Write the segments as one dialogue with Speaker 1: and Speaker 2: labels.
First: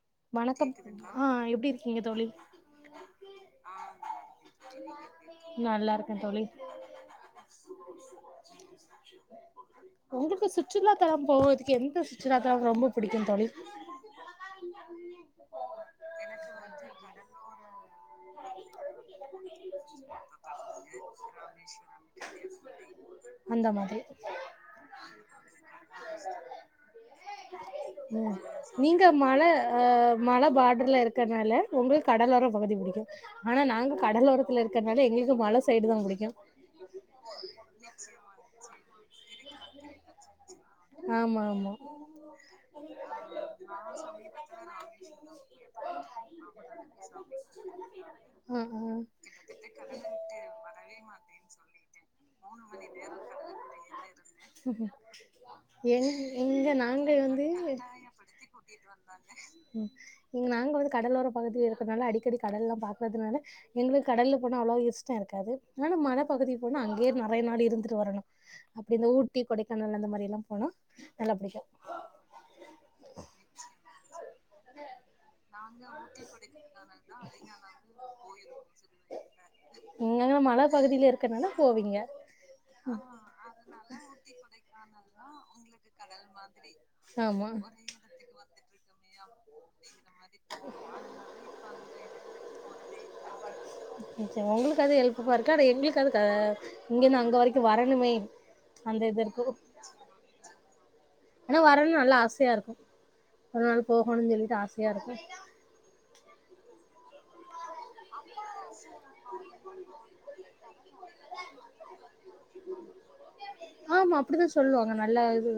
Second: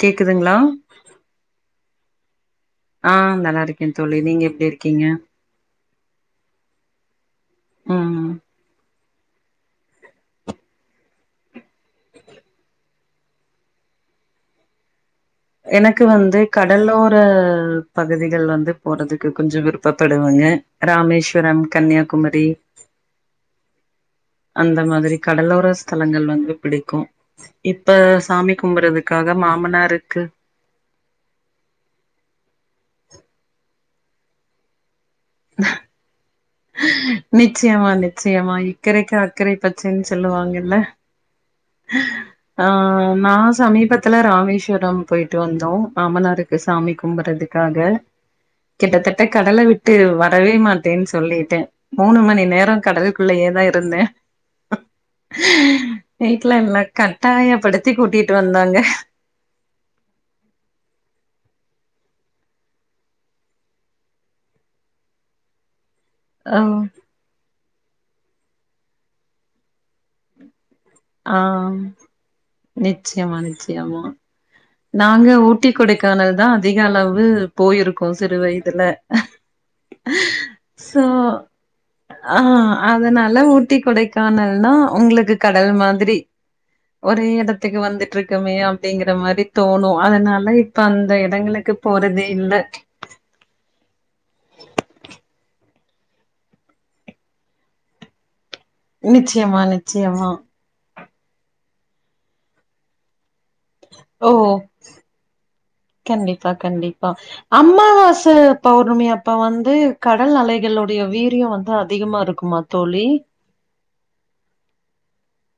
Speaker 1: கேக்குதுங்களா
Speaker 2: வணக்கம் ஆ எப்படி இருக்கீங்க தோழி
Speaker 1: ஆ நல்லாருக்கே தோழி நீங்க எப்டி இர்க்கீங்க
Speaker 2: நல்லாருக்கே தோழி
Speaker 1: ம்
Speaker 2: உங்கள்க்கு சுற்றுலா தலம் போவத்துக்கே எந்த சுற்றுலாத்தால் ரொம்ப புடிக்கு தோழி
Speaker 1: எனக்கு வந்து கடலோர பகுதிகள் ந்து போறதுக்கு கொஞ்சோ விருப்பப்படுவங்க ராமேஸ்வரம் கன்னியாகுமரி
Speaker 2: அந்த மாதிரி
Speaker 1: அந்த மாதிரி கடலோர ஸ்தலங்கள் வந்து பிடிக்கு இப்ப
Speaker 2: ம்
Speaker 1: சாமிக்
Speaker 2: நீங்க மல அ மல பாட்ருலர் கர்னால உங்கள் கடலர பகுதி புடிக்கு ஆனா நாங் கடலோரத்துல இருக்கற்னால எங்குள் அ மல சைடு தா புடிக்கு
Speaker 1: நிச்சயமா நிச்சயமா இக்கறைக்கு அக்கறை பச்சைன்னு சொல்லுவாங்கில்ல
Speaker 2: ஆமா ஆமா
Speaker 1: ஆ நா சமீபத்துல ராமேஷ்வரம் போய்ட்டு வந்தோ மாமனாருக்கு சாமி கும்புறதுக்காக ம்
Speaker 2: ஆ ஆ
Speaker 1: கிட்டத்தட்ட கடல்ல விட்டு வரவே மாட்டேன் சொல்லிட்டே மூணு மணி நேரோ கடலுக்குள்ளயே தா இருந்தே
Speaker 2: எங்
Speaker 1: வீட்டுல
Speaker 2: எங்க
Speaker 1: என்ன
Speaker 2: நாங்க
Speaker 1: கட்டாயப்படுத்தி கூட்டிட்டு வந்தாங்க
Speaker 2: ம் இங் நாங்க வந்து கடலோர பகுதியா இருக்குற்துனால அடிக்கடி கடலல்லாம் பாக்கதுனால எங்களுக்கு கடல போனோ அவ்ளோ இஷ்டம் இருக்காது ஆனாலூ மனஸ் பகுதி
Speaker 1: ஓ
Speaker 2: போனா அங்யே நெறைய நாள் இருந்துட்டு வரணு அப்டி இந்த ஊட்டி கொடைக்கானல் அந்த மாரி எல்லாம் போனா நல்லா புடிக்கு
Speaker 1: ஆம் நிச்யமா நிச்யமா நாங்க ஊட்டி கொடைக்கானல் தா அதிக அளவு போயிருக்கோ சிறு வய்துல
Speaker 2: ம் அங்க மல பகுதில இருக்கனாலா போவீங்க
Speaker 1: ஆ அதனால ஊட்டி கொடைக்கானல்னா உங்களுக்கு கடல் மாதிரி
Speaker 2: மத்துலி
Speaker 1: ஒரே இடத்துக்கு வந்துட்ருக்குமே அப்டிங்கற மாரி தோ பொனோ அதனால இப்ப அந்த எடங்களுக்கு போறதே இல்ல
Speaker 2: சரி உங்களுக்கு அது ஹெல்ப்புப்பா இருக்கா எங்களுக்கு அது சா இங்கன்னா அங்க வரைக்கு வரணுமே அந்த இது இருக்கு
Speaker 1: நிச்சயமா நிச்சயமா
Speaker 2: ஆனா வரன்னூ நல்லா ஆசையா இருக்கும் அதனால
Speaker 1: ஓ
Speaker 2: போகணும்னு சொல்லிட்டு ஆசையா இருக்கோ
Speaker 1: கண்டிப்பா கண்டிப்பா அம்மாவாச பௌர்ணமி அப்ப வந்து கடல் அலைகளுடைய வீரியோ வந்து அதிகமா இருக்குமா தோழி
Speaker 2: ஆமா அப்படித்தா சொல்லுவாங்க நல்ல இது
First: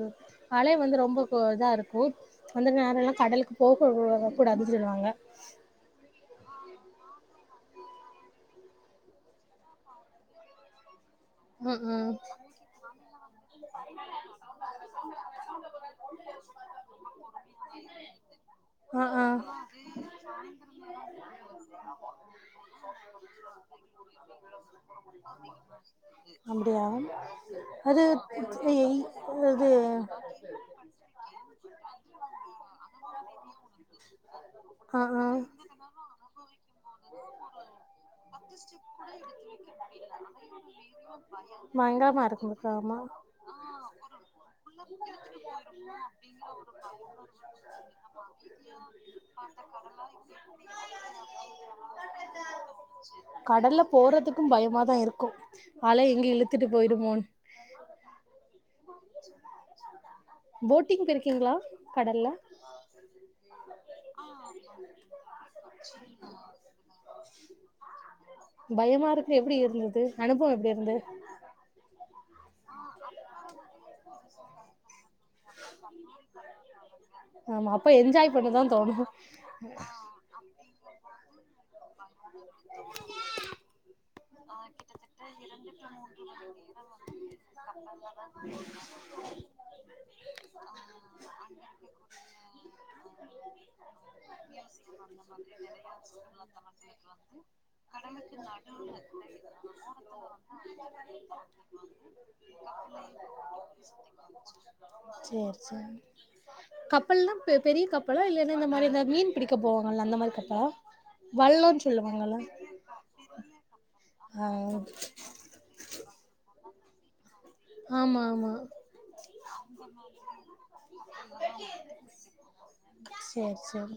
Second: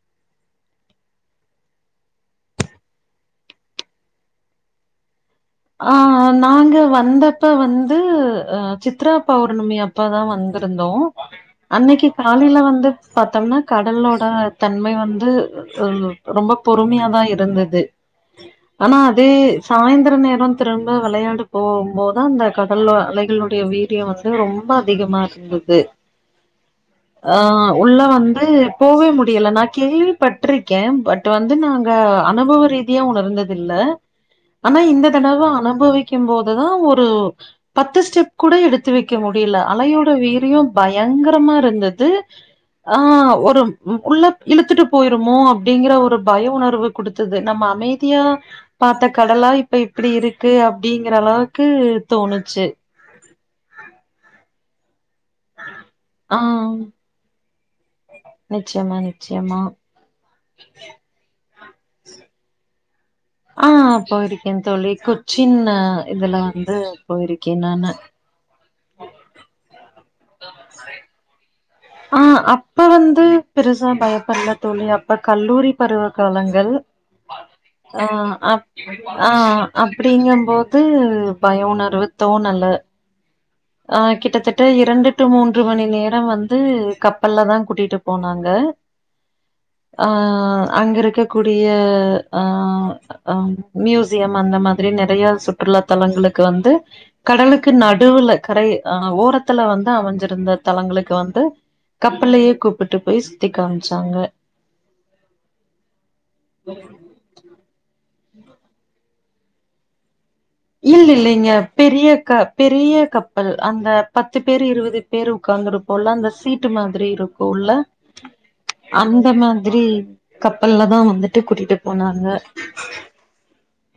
Speaker 2: பழைய வந்து ரொம்ப இதா இருக்கோ வந்துருங்க யாரல்லா கடலுக்கு போ [unintelligible] கூடாது சொல்லுவாங்க
Speaker 1: ஆ நாங்க வந்தப்ப வந்து அ சித்ரா பௌர்ணமி அப்ப தா வந்துருந்தோ
Speaker 2: ம்
Speaker 1: அன்னைக்கி
Speaker 2: ம்
Speaker 1: காலில வந்து பாத்தம்னா கடல் ஓட தன்மை வந்து ரொம்ப ரொம்ப பொறுமையாதா இருந்தது ஆனா
Speaker 2: ஆ ஆ
Speaker 1: அதெய் சாய்ந்த்ர நேர் ப்ரோ திரும்ப வெளையாடு போம்போதா அந்த கடல்லா அலைகளுடைய வீரியோ வந்து ரொம்ப அதிகமாக இருந்து துஅ
Speaker 2: அப்டியா
Speaker 1: உள்ள
Speaker 2: அது
Speaker 1: வந்து
Speaker 2: ஏய்,
Speaker 1: எப்பவே முடியல
Speaker 2: இது
Speaker 1: நான் கேள்விப்பட்ட ட்ரிக்கே பட் வந்து நாங்க அனுபவ ரீதியா உணர்ந்ததில்ல ஆனா
Speaker 2: ஆ
Speaker 1: இந்த
Speaker 2: ஆ
Speaker 1: தினமு அனுபவிக்கெம் போதுதா ஒரு பத்து ஸ்டெப் கூட எடுத்து வெக்க முடியல அலையோட வீரியோ பய பயங்கரமா இருந்தது
Speaker 2: பயங்கரமா இருக்கு ஆமா
Speaker 1: ஆ ஒரு உள்ள இழுத்துட்டு போயிருமோ அப்டிங்கிற ஒரு பய உணர்வு குடுத்தது நம்ம அமைதியா பாத்த கடலா இது இப்போ இப்டி இருக்கு அப்டிங்கிற அளவுக்கு தோணுச்சு
Speaker 2: கடல்ல போறதுக்கு பயமாத இருக்கு அலை எங்க
Speaker 1: ஆ
Speaker 2: இழுத்துட்டு போயிடுமோனு
Speaker 1: நிச்சயமா நிச்சயமா
Speaker 2: போட்டிங் போயிருருக்கீங்களா கடல்ல
Speaker 1: ஆ போயிருக்கே தோழி கொச்சின் இதுல வந்து போயிருக்கே நானு
Speaker 2: பயமா இருக்கு எப்டி இருந்தது அனுபவோ எப்டி இருந்தது
Speaker 1: ஆ அப்போ வந்து பெருசா பயப்படல தோழி அப்ப கல்லூரி பருவ காலங்கள்
Speaker 2: ஆமா அப்ப என்ஜாய் பண்ணதா தோணு
Speaker 1: அப்டிங்க போது பய உணர்வு தோனல ஆ கிட்டத்தட்ட இரண்டு டு மூன்று மணி நேரோ வந்து கப்பல்ல தா கூட்டிட்டு அ ஆ அங்க இருக்க கூடிய ஆ ஆ மியூசியம் அந்த மாதிரி நெறைய சுற்றுலா தலங்களுக்கு வந்து கடலுக்கு நடுவுல கரை ஆ ஓரத்துல வந்து அமைஞ்சிருந்த தலங்களுக்கு வந் ட்டு கப்பல்லயே கூப்புட்டு போய் சுத்தி காம்ச்சாங்க
Speaker 2: சேரி சேரி கப் கப்பல்லா பெ பெரிய கப்பல்லா இல்லேன்னா இந்த மாரி இந்த மீன் புடிக்க போவாங்கல்ல அந்த மாரி கப்
Speaker 1: இல்ல இல்லேங்க பெரிய கப் பெரிய கப்பல் அந்த பத்து
Speaker 2: ஆ
Speaker 1: பேர் இருவது பேர் உக்காந்து இருப்போல அந்த சீட்டு மாதிரி இருக்
Speaker 2: ஆமா ஆமா
Speaker 1: அந்த மாதரி கப்பல்ல தா வந்துட்டு கூட்டிட்டு போனாங்க
Speaker 2: சேரி சேரி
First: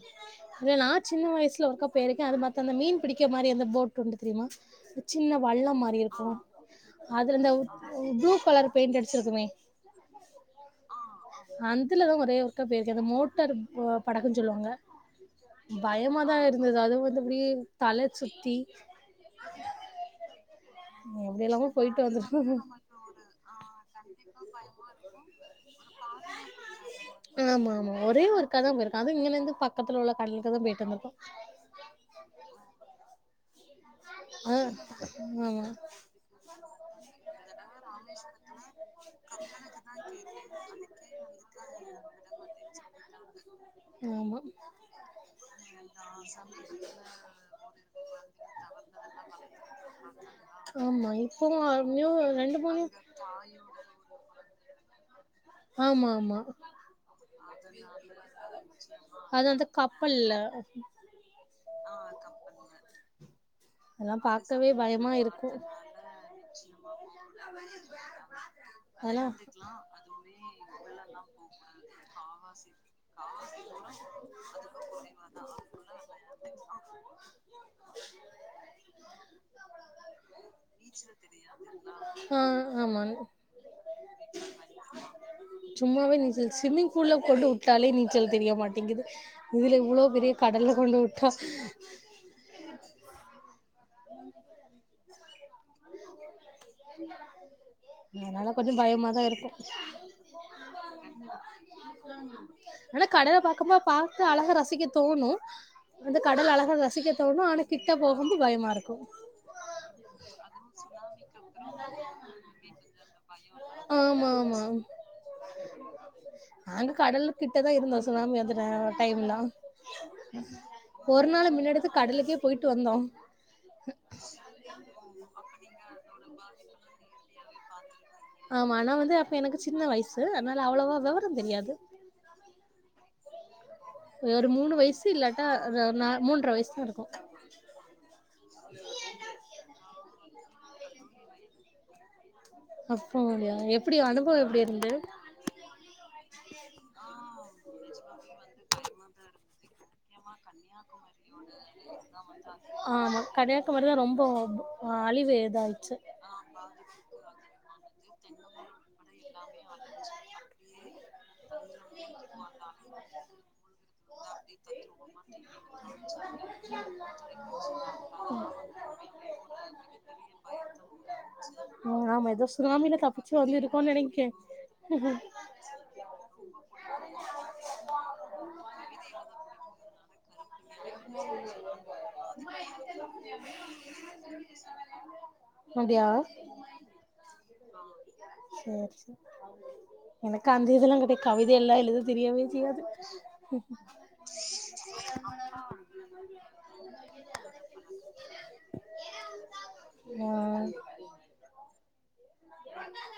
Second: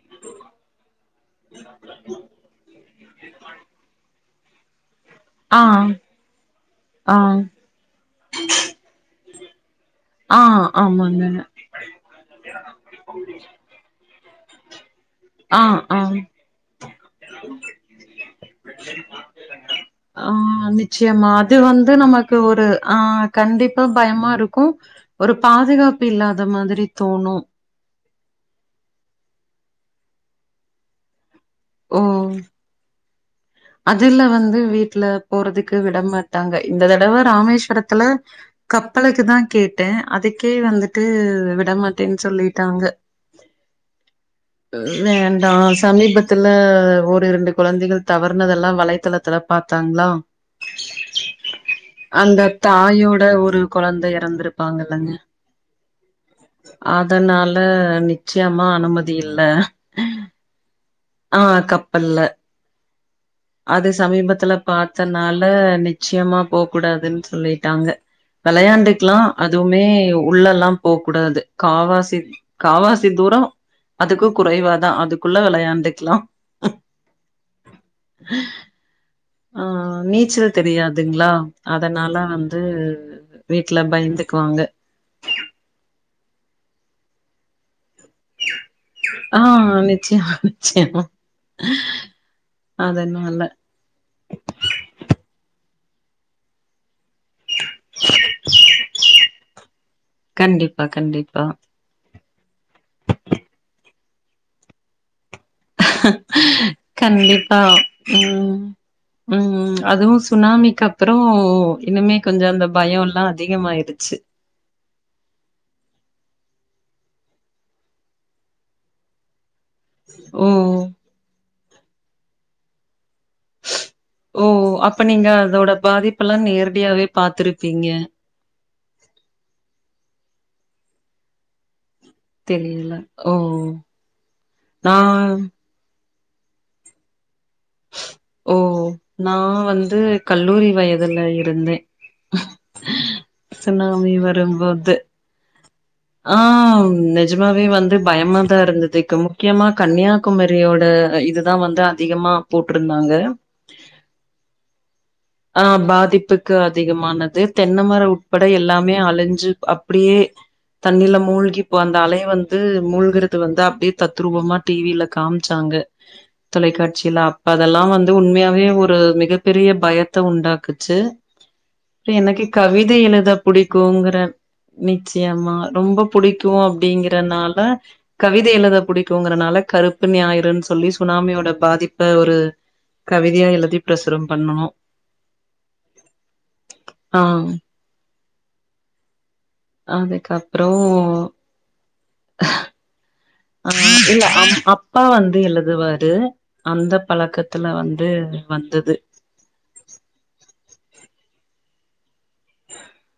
Speaker 2: இல்ல நா சின்ன வயசுல ஒர்க்கா போயிருக்கே அது மாத் அந்த மீன் பிடிக்க மாரி எந்த போட் உண்டு தெரியுமா சின்ன
Speaker 1: ஆ
Speaker 2: வள்ளோ மாரி இருக்கு
Speaker 1: ஆ
Speaker 2: அதுல இந்த ப்ளூ கலர் பெயிண்ட் அடுச்சுருக்குமே
Speaker 1: ஆ ஆமாங்க
Speaker 2: அந்துலதா ஒரே ஒர்க்கா போய்ருக்கே அந்த மோட்டார் ம் படக்குன்னு சொல்லுங்க
Speaker 1: ஆ ஆ
Speaker 2: பயமாத இருந்தது அதுவு வந்து எப்டி தல சுத்தி
Speaker 1: ஆ நிச்சயமா
Speaker 2: எப்டி
Speaker 1: அது
Speaker 2: எல்லாமோ
Speaker 1: வந்து
Speaker 2: போயிட்டு
Speaker 1: நமக்கு
Speaker 2: வந்துருக்கோ
Speaker 1: ஒரு ஆ கண்டிப்பா பயமா இருக்கும். ஒரு பாதுகாப்பு இல்லாத மாதிரி தோணும்.
Speaker 2: ஆமா ஆமா ஒரே ஒருக்காதா போயிருக்க அது இங்கனர்ந்து பக்கத்து உள்ள கட்லுக்குதா போயிட்டு வந்துருக்கோ
Speaker 1: ஓ அதுல
Speaker 2: ஆ
Speaker 1: வந்து வீட்டுல
Speaker 2: ஆமா
Speaker 1: போறதுக்கு விடமாட்டாங்க இந்த தடவ ராமேஸ்வரத்துல கப் ப்பளக்குதா கேட்டே அதுக்கே வந்துட்டு விடமாட்டேன்னு சொல்லிட்டாங்க
Speaker 2: ஆமா
Speaker 1: வேண்டா சமீபத்துல ஒரு இரண்டு குழந்தைகள் தவருனதெல்லா வலைத்தளத்துல பாத்தாங்ளா
Speaker 2: ஆமா இப்போ நியூ
Speaker 1: அந்த
Speaker 2: ரெண்டு மூணு
Speaker 1: தாயோட ஒரு கொழந்தை இறந்துருப்பாங்கலங்க
Speaker 2: ஆமா ஆமா
Speaker 1: அதனால அது நிச்சயமா நம்மது இல்ல
Speaker 2: அது அந்த
Speaker 1: அனுமதி இல்ல
Speaker 2: கப்பல்ல
Speaker 1: ஆ கப்பல்ல அது
Speaker 2: அதெல்லா
Speaker 1: சமீபத்துல
Speaker 2: பாக்கவே பயமா இருக்கு
Speaker 1: பாத்தனால நிச்சயமா போக்கூடாதுன் சொல்லிட்டாங்க வெளையாண்டுக்லா
Speaker 2: அதெல்லா
Speaker 1: அதுவுமே உ உள்ளெல்லா போக் கூடாது கால்வாசி காவாசி தூரோ அதுக்கு குறைவாதா அதுக் குள்ள வெளாயாண்டுக்லா [inaudible] ஆ நீச்சல் தெரியாதுங்ளா அதனால
Speaker 2: அதுக்குள்ள நம்ம எறந்துக்கலா
Speaker 1: வந்து
Speaker 2: ஆ ஆமா
Speaker 1: வீட்ல பயந்துக்குவாங்க
Speaker 2: சும்மாவே நீச்சல் ஸ்விம்மிங் ஃபூல்ல கொண்டு டாலே நீச்சல் தெரிய மாட்டிங்கிது
Speaker 1: ஆ
Speaker 2: இதுல இவ்ளோ பெரிய
Speaker 1: நிச்சயமா
Speaker 2: கடல்ல
Speaker 1: நிச்சயமா
Speaker 2: கொண்டுவுட்டா
Speaker 1: அதனால
Speaker 2: [inaudible] அதனால கொஞ்சோ பயமாதா இருக்கு
Speaker 1: கண்டிப்பா கண்டிப்பா
Speaker 2: அத்னால கடல பாக்கும்போ பாத்து அழக ரசிக்க தோணு அந்த கடல் அழக ரசிக்கத்தோணு
Speaker 1: கண்டிப்பா
Speaker 2: ஆனா கிட்ட போகும்போ
Speaker 1: ம்
Speaker 2: பயமா இருக்கு
Speaker 1: ம் அதுவு சுனாமிக்கப்பறோ இன்னுமே கொஞ்சோ அந்த பயோல்லா அதிகமாய்ருச்சு
Speaker 2: ஆம் நாங்க கடலு கிட்டதா இருந்தோ சுனாமி வந்த நே டைம்லில்லா
Speaker 1: ஓ
Speaker 2: ஒரு நாளு முன்னெடுத்து கடலுக்கே போய்ட்டு வந்தோ
Speaker 1: ஓ அப்ப நீங்க அதோட பாதிப்புலாம் நேரடியாவே பாத்திருப்
Speaker 2: ஆமா நா வந்து அப்ப எனக்கு சின்ன வய்சு அத்னால அவ்ளவா வெவரந்தெரியாது
Speaker 1: தெரியில
Speaker 2: ஒரு மூணு வயசு இல்லட்டா த நா மூன்ற வயசு இருக்கு
Speaker 1: ஓ நா வந்து கல்லூரி வயதுல இருந்தே
Speaker 2: அப்போ எப்டி
Speaker 1: சுனாமி
Speaker 2: அனுபவோ எப்டி இருந்து
Speaker 1: வரும்போது ஆ நெஜமாவே வந்து பயமாதா இருந்ததுக்கு முக்கியமா கன்னியாகுமரியோட இதுதா வந்து அதிகமா போட்ருந்தாங்க
Speaker 2: ஒரே ரொம்ப ஓப் ஆலிவ் வேர்
Speaker 1: ஆ பாதிப்புக்கு அதிகமானது தென்னமரோ உட்பட எல்லாமே அழிஞ்சு அப்பிடியே தண்ணீல மூழ்கி இப்ப அந்த அலைய வந்து மூழ்கறது வந்து அப்டியே தத்ரூபமா டீவில காம்ச்சாங்க தொலைக்காட்சில அப்ப அதெல்லாம் வந்து உண்மையாவே ஒரு மிகப்பெரிய பயம் த்த உண்டாக்குச்சு
Speaker 2: ம்
Speaker 1: ரி
Speaker 2: ஆமா
Speaker 1: எனக்கு
Speaker 2: ஏதோ
Speaker 1: கவித
Speaker 2: சுனாமில
Speaker 1: எழுத
Speaker 2: தப்பிச்சு வந்து இருக்கோன்னு
Speaker 1: புடிக்குங்கற
Speaker 2: நெனைக்கே
Speaker 1: நிச்சியமா ரொம்ப புடிக்கும் அப்டிங்றனால கவித எழுத புடிக்குங்கறனால கருப்பு ஞாயிறுன் சொல்லி சுனாமியோட பாதிப்ப ஒரு கவிதையா எழுதி ப்ரசுரம் பண்ணோ
Speaker 2: அப்டியா
Speaker 1: ஆ
Speaker 2: சேர் சேர் எனக்கு அந்த
Speaker 1: அதுக்கப்றோ
Speaker 2: இதெல்லாங்கூட கவில் இதெல்லா எழுத தெரியவே தெரியாது
Speaker 1: ஆ [inaudible] என் அப் அப்பா வந்து எழுதுவாரு அந்த பழக்கத்தில வந்து வந்தது
Speaker 2: ஆ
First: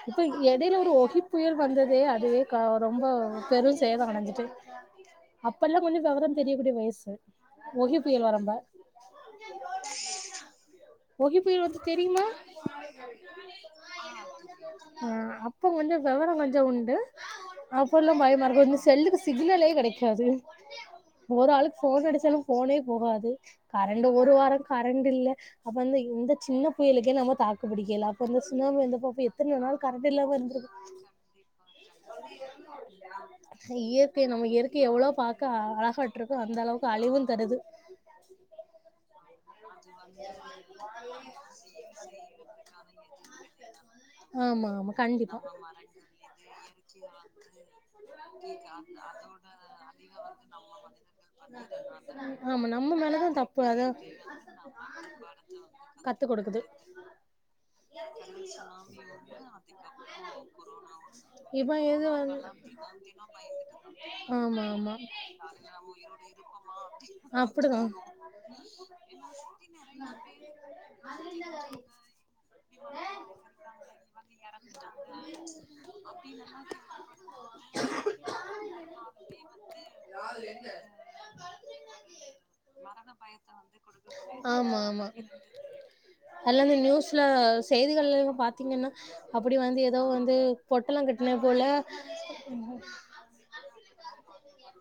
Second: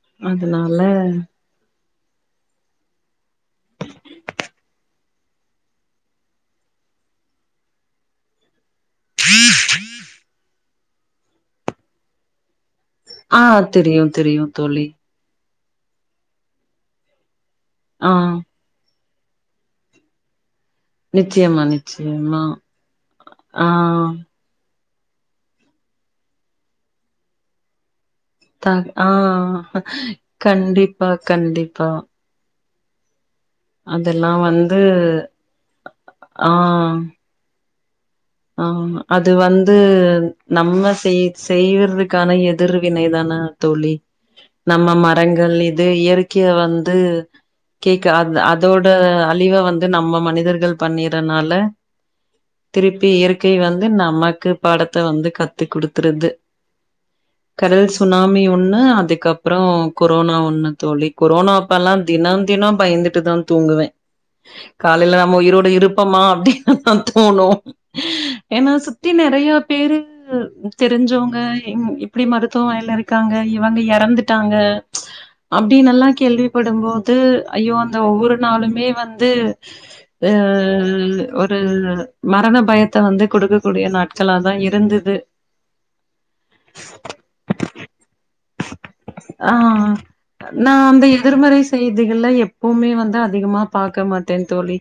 Speaker 2: இப்ப எடைல
Speaker 1: அதனால
Speaker 2: ஒரு ஒகிப்புயல் வந்ததே அதுவே கா ரொம்ப பெரூ சேதமடஞ்சிட்டு அப்பல்லாம் கொஞ்சோம் வெவரம் தெரியக் கூடிய வயசு ஒஹி புயல் வரப்ப
Speaker 1: [unintelligible]
Speaker 2: ஒகி புயல் வர்து தெரியுமா
Speaker 1: ஆ தெரியு தெரியு தோழி
Speaker 2: இப்ப கொஞ்சம் விவரம் கொஞ்சம் உண்டு
Speaker 1: ஆ
Speaker 2: அப்போலாம் பயமாக இருக்கு உங்க செல்லுக்கு ஸ் சிக்னலே கெடைக்காது ஒரு
Speaker 1: நிச்சயமா
Speaker 2: ஆளுக் ஃபோன் அடிச்சாலு
Speaker 1: நிச்சயமா
Speaker 2: ஃபோனே போகாது
Speaker 1: ஆ
Speaker 2: கரண்டு ஒரு வாரோ கரண்டுல்ல அப்ப வந்து இந்த சின்ன புயலுக்கே நம்ப தாக்கு புடிக்கல அப்பந்து
Speaker 1: த
Speaker 2: இல்லாம இருந்தப்போ
Speaker 1: ஆ
Speaker 2: அப்போ எத்தன நாள் கரண்டு இல்லாம இருந்திருக்கு
Speaker 1: கண்டிப்பா கண்டிப்பா
Speaker 2: இயற்கை
Speaker 1: அதெல்லா
Speaker 2: நம்ம
Speaker 1: வந்து
Speaker 2: இயற்கை எவ்ளோ பாக்க அழகாட்ருக்கோ அந்த அளவுக்கு அழிவு தருது
Speaker 1: ஆமா அது வந்து நம்ம செய் செய்றதுக்கான எதிர்வினைதான தோழி
Speaker 2: ஆமா
Speaker 1: நம்ம
Speaker 2: ஆமா கண்டிப்பா
Speaker 1: மரங்கள் இது இயற்கய வந்து கேக்க அத் அதோட அழிவ வந்து நம்ம மனிதர்கள் பண்ணிறத்னால
Speaker 2: ஆமா நம்ம
Speaker 1: திருப் இப்பி
Speaker 2: மேலதா
Speaker 1: இயற்கை
Speaker 2: தப்பு
Speaker 1: வந்து
Speaker 2: அத
Speaker 1: நமக்கு பாடத்த வந்து கத்து
Speaker 2: கத்து
Speaker 1: குடுத்துருது
Speaker 2: குடுக்குது
Speaker 1: கடல் சுனாமி ஒன்னு அதுக்கப்றோ கொரோனா ஒன்னு தோழி கொரோனா
Speaker 2: இவ
Speaker 1: அப்பல்லா
Speaker 2: எது வந்து
Speaker 1: தினம் தினோ பயந்துட்டுதா தூங்குவே
Speaker 2: ஆமா ஆமா
Speaker 1: காலைல நம்ம உயிரோட இருப்பமா அப்டினுதா தோணூ
Speaker 2: அப்டிதா
Speaker 1: ஏனா சுத்தி ந நறைய பேரு தெரிஞ்சோங்க இங் இப்டி மருத்துவ வாயில இருக்காங்க இவங்க எறந்துட் ட்டாங்க அப்டினல்லா கேள்விப்படுபோது ஐயோ அந்த ஒவ்வொரு நாளுமே வந்து இப்ப ஒரு மரண பயத்த வந்து குடுக்ககூடிய நாட் ச்சலாதா இருந்தது
Speaker 2: ஹலோ அந்த நியூஸ்ல செய்திகள்லல்லா பாத்தீங்கன்னா
Speaker 1: ஆ
Speaker 2: அப்டி வந்து ஏதோ வந்து
Speaker 1: நா
Speaker 2: பொட்டலோ
Speaker 1: வந்து
Speaker 2: கட்டின
Speaker 1: எதிர்மறை
Speaker 2: போல
Speaker 1: செய்திகள்ல எப்புவுமே வந்து அதிகமா பாக்க மாட்ட தோழி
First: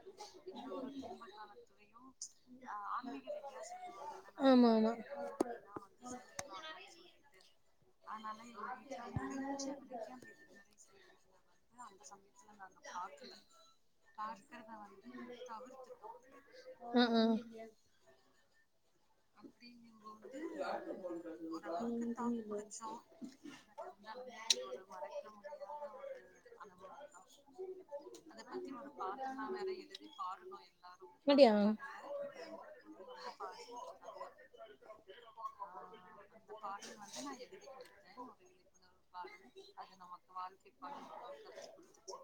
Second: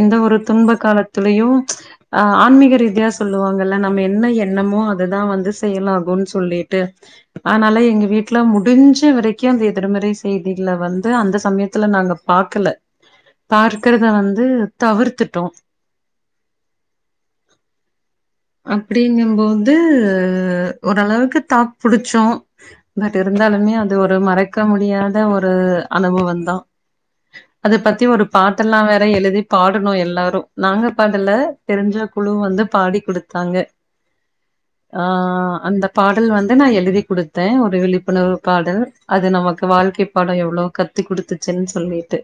Speaker 1: எந்த ஒரு துன்ப காலத்துலயு அ ஆன்மிக ரீதியா சொல்லுவாங்கல்ல நம்ம என்ன
Speaker 2: ஆமா
Speaker 1: எண்ணமோ
Speaker 2: ஆமா
Speaker 1: அதுதா வந்து செயலாகூன் சொல்லிட்டு அனால எங்க வீட்ல முடிஞ்சவரைக்கு அந்த எதிர்மறை செய்திகள வந் த்து அந்த சமயத்துல நாங்க பாக்கல பார்க்குறத வந்து தவிர்த்துட்டோ
Speaker 2: ம்
Speaker 1: அப்டிங்கபோது ஓரளவுக்கு தாக் புடிச்சோ பட் இருந்தாலுமே அது ஒரு மறக்க முடியாத ஒரு அனுபவோ தா அத பத்தி ஒரு பாட்டெல்லா வேற எழுதி பாடனோ எல்லாரோ நாங்க பாடல
Speaker 2: அப்டியா
Speaker 1: தெரிஞ்ச குழு வந்து பாடி குடுத்தாங்க ஆ அந்த பாடல் வந்து நா எழுதி குடுத்தே ஒரு விழிப்புணர்வு பாடல் அது நமக்கு வாழ்க்கை பாடோ எவ்ளோ கத்து குடுத்துச்சின் சொல்லிட்டு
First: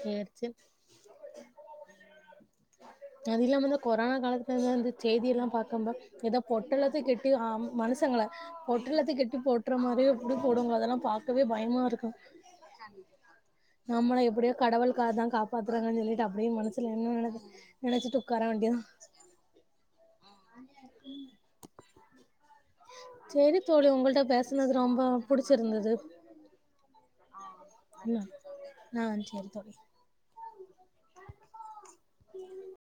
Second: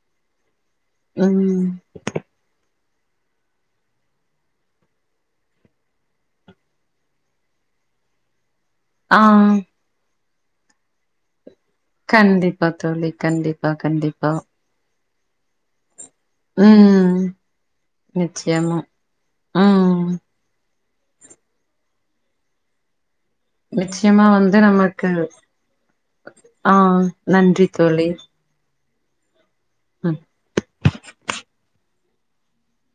Speaker 2: சேரி சேரி
Speaker 1: ம்
Speaker 2: அது இல்லாம இந்த கொரானா காலத்துலா இருந்து சேதிலா பாக்கம்ப்ப ஏதோ பொட்டலத்த கெட்டி ஆம் மனுசங்கள பொட்டலத்த
Speaker 1: ஆ
Speaker 2: கெட்டி போட்ற மாரியே அப்டியே போடுவாங்க அதெல்லா பாக்கவே பயமாருக்கு
Speaker 1: கண்டிப்பா தோழி கண்டிப்பா கண்டிப்பா
Speaker 2: கடவள்காதா காப்பாத்றாங்கான் சொல்லிட்டு அப்டியே மனசுல நின்னு
Speaker 1: ம்
Speaker 2: நெனச்சே நனச்சிட்டு
Speaker 1: நிச்சயமா
Speaker 2: ஒக்காரவேண்டியதா
Speaker 1: ம்
Speaker 2: அன்லக்கி சேரி தோழி உங்கள்ட்ட
Speaker 1: நிச்சயமா வந்து
Speaker 2: பேச்னது ரொம்ப
Speaker 1: நமக்கு
Speaker 2: புடிச்சிருந்தது
Speaker 1: ஆ நன்றி தோழி
Speaker 2: நான் அ செரி தோழி
Speaker 1: ம்
Speaker 2: [unintelligible]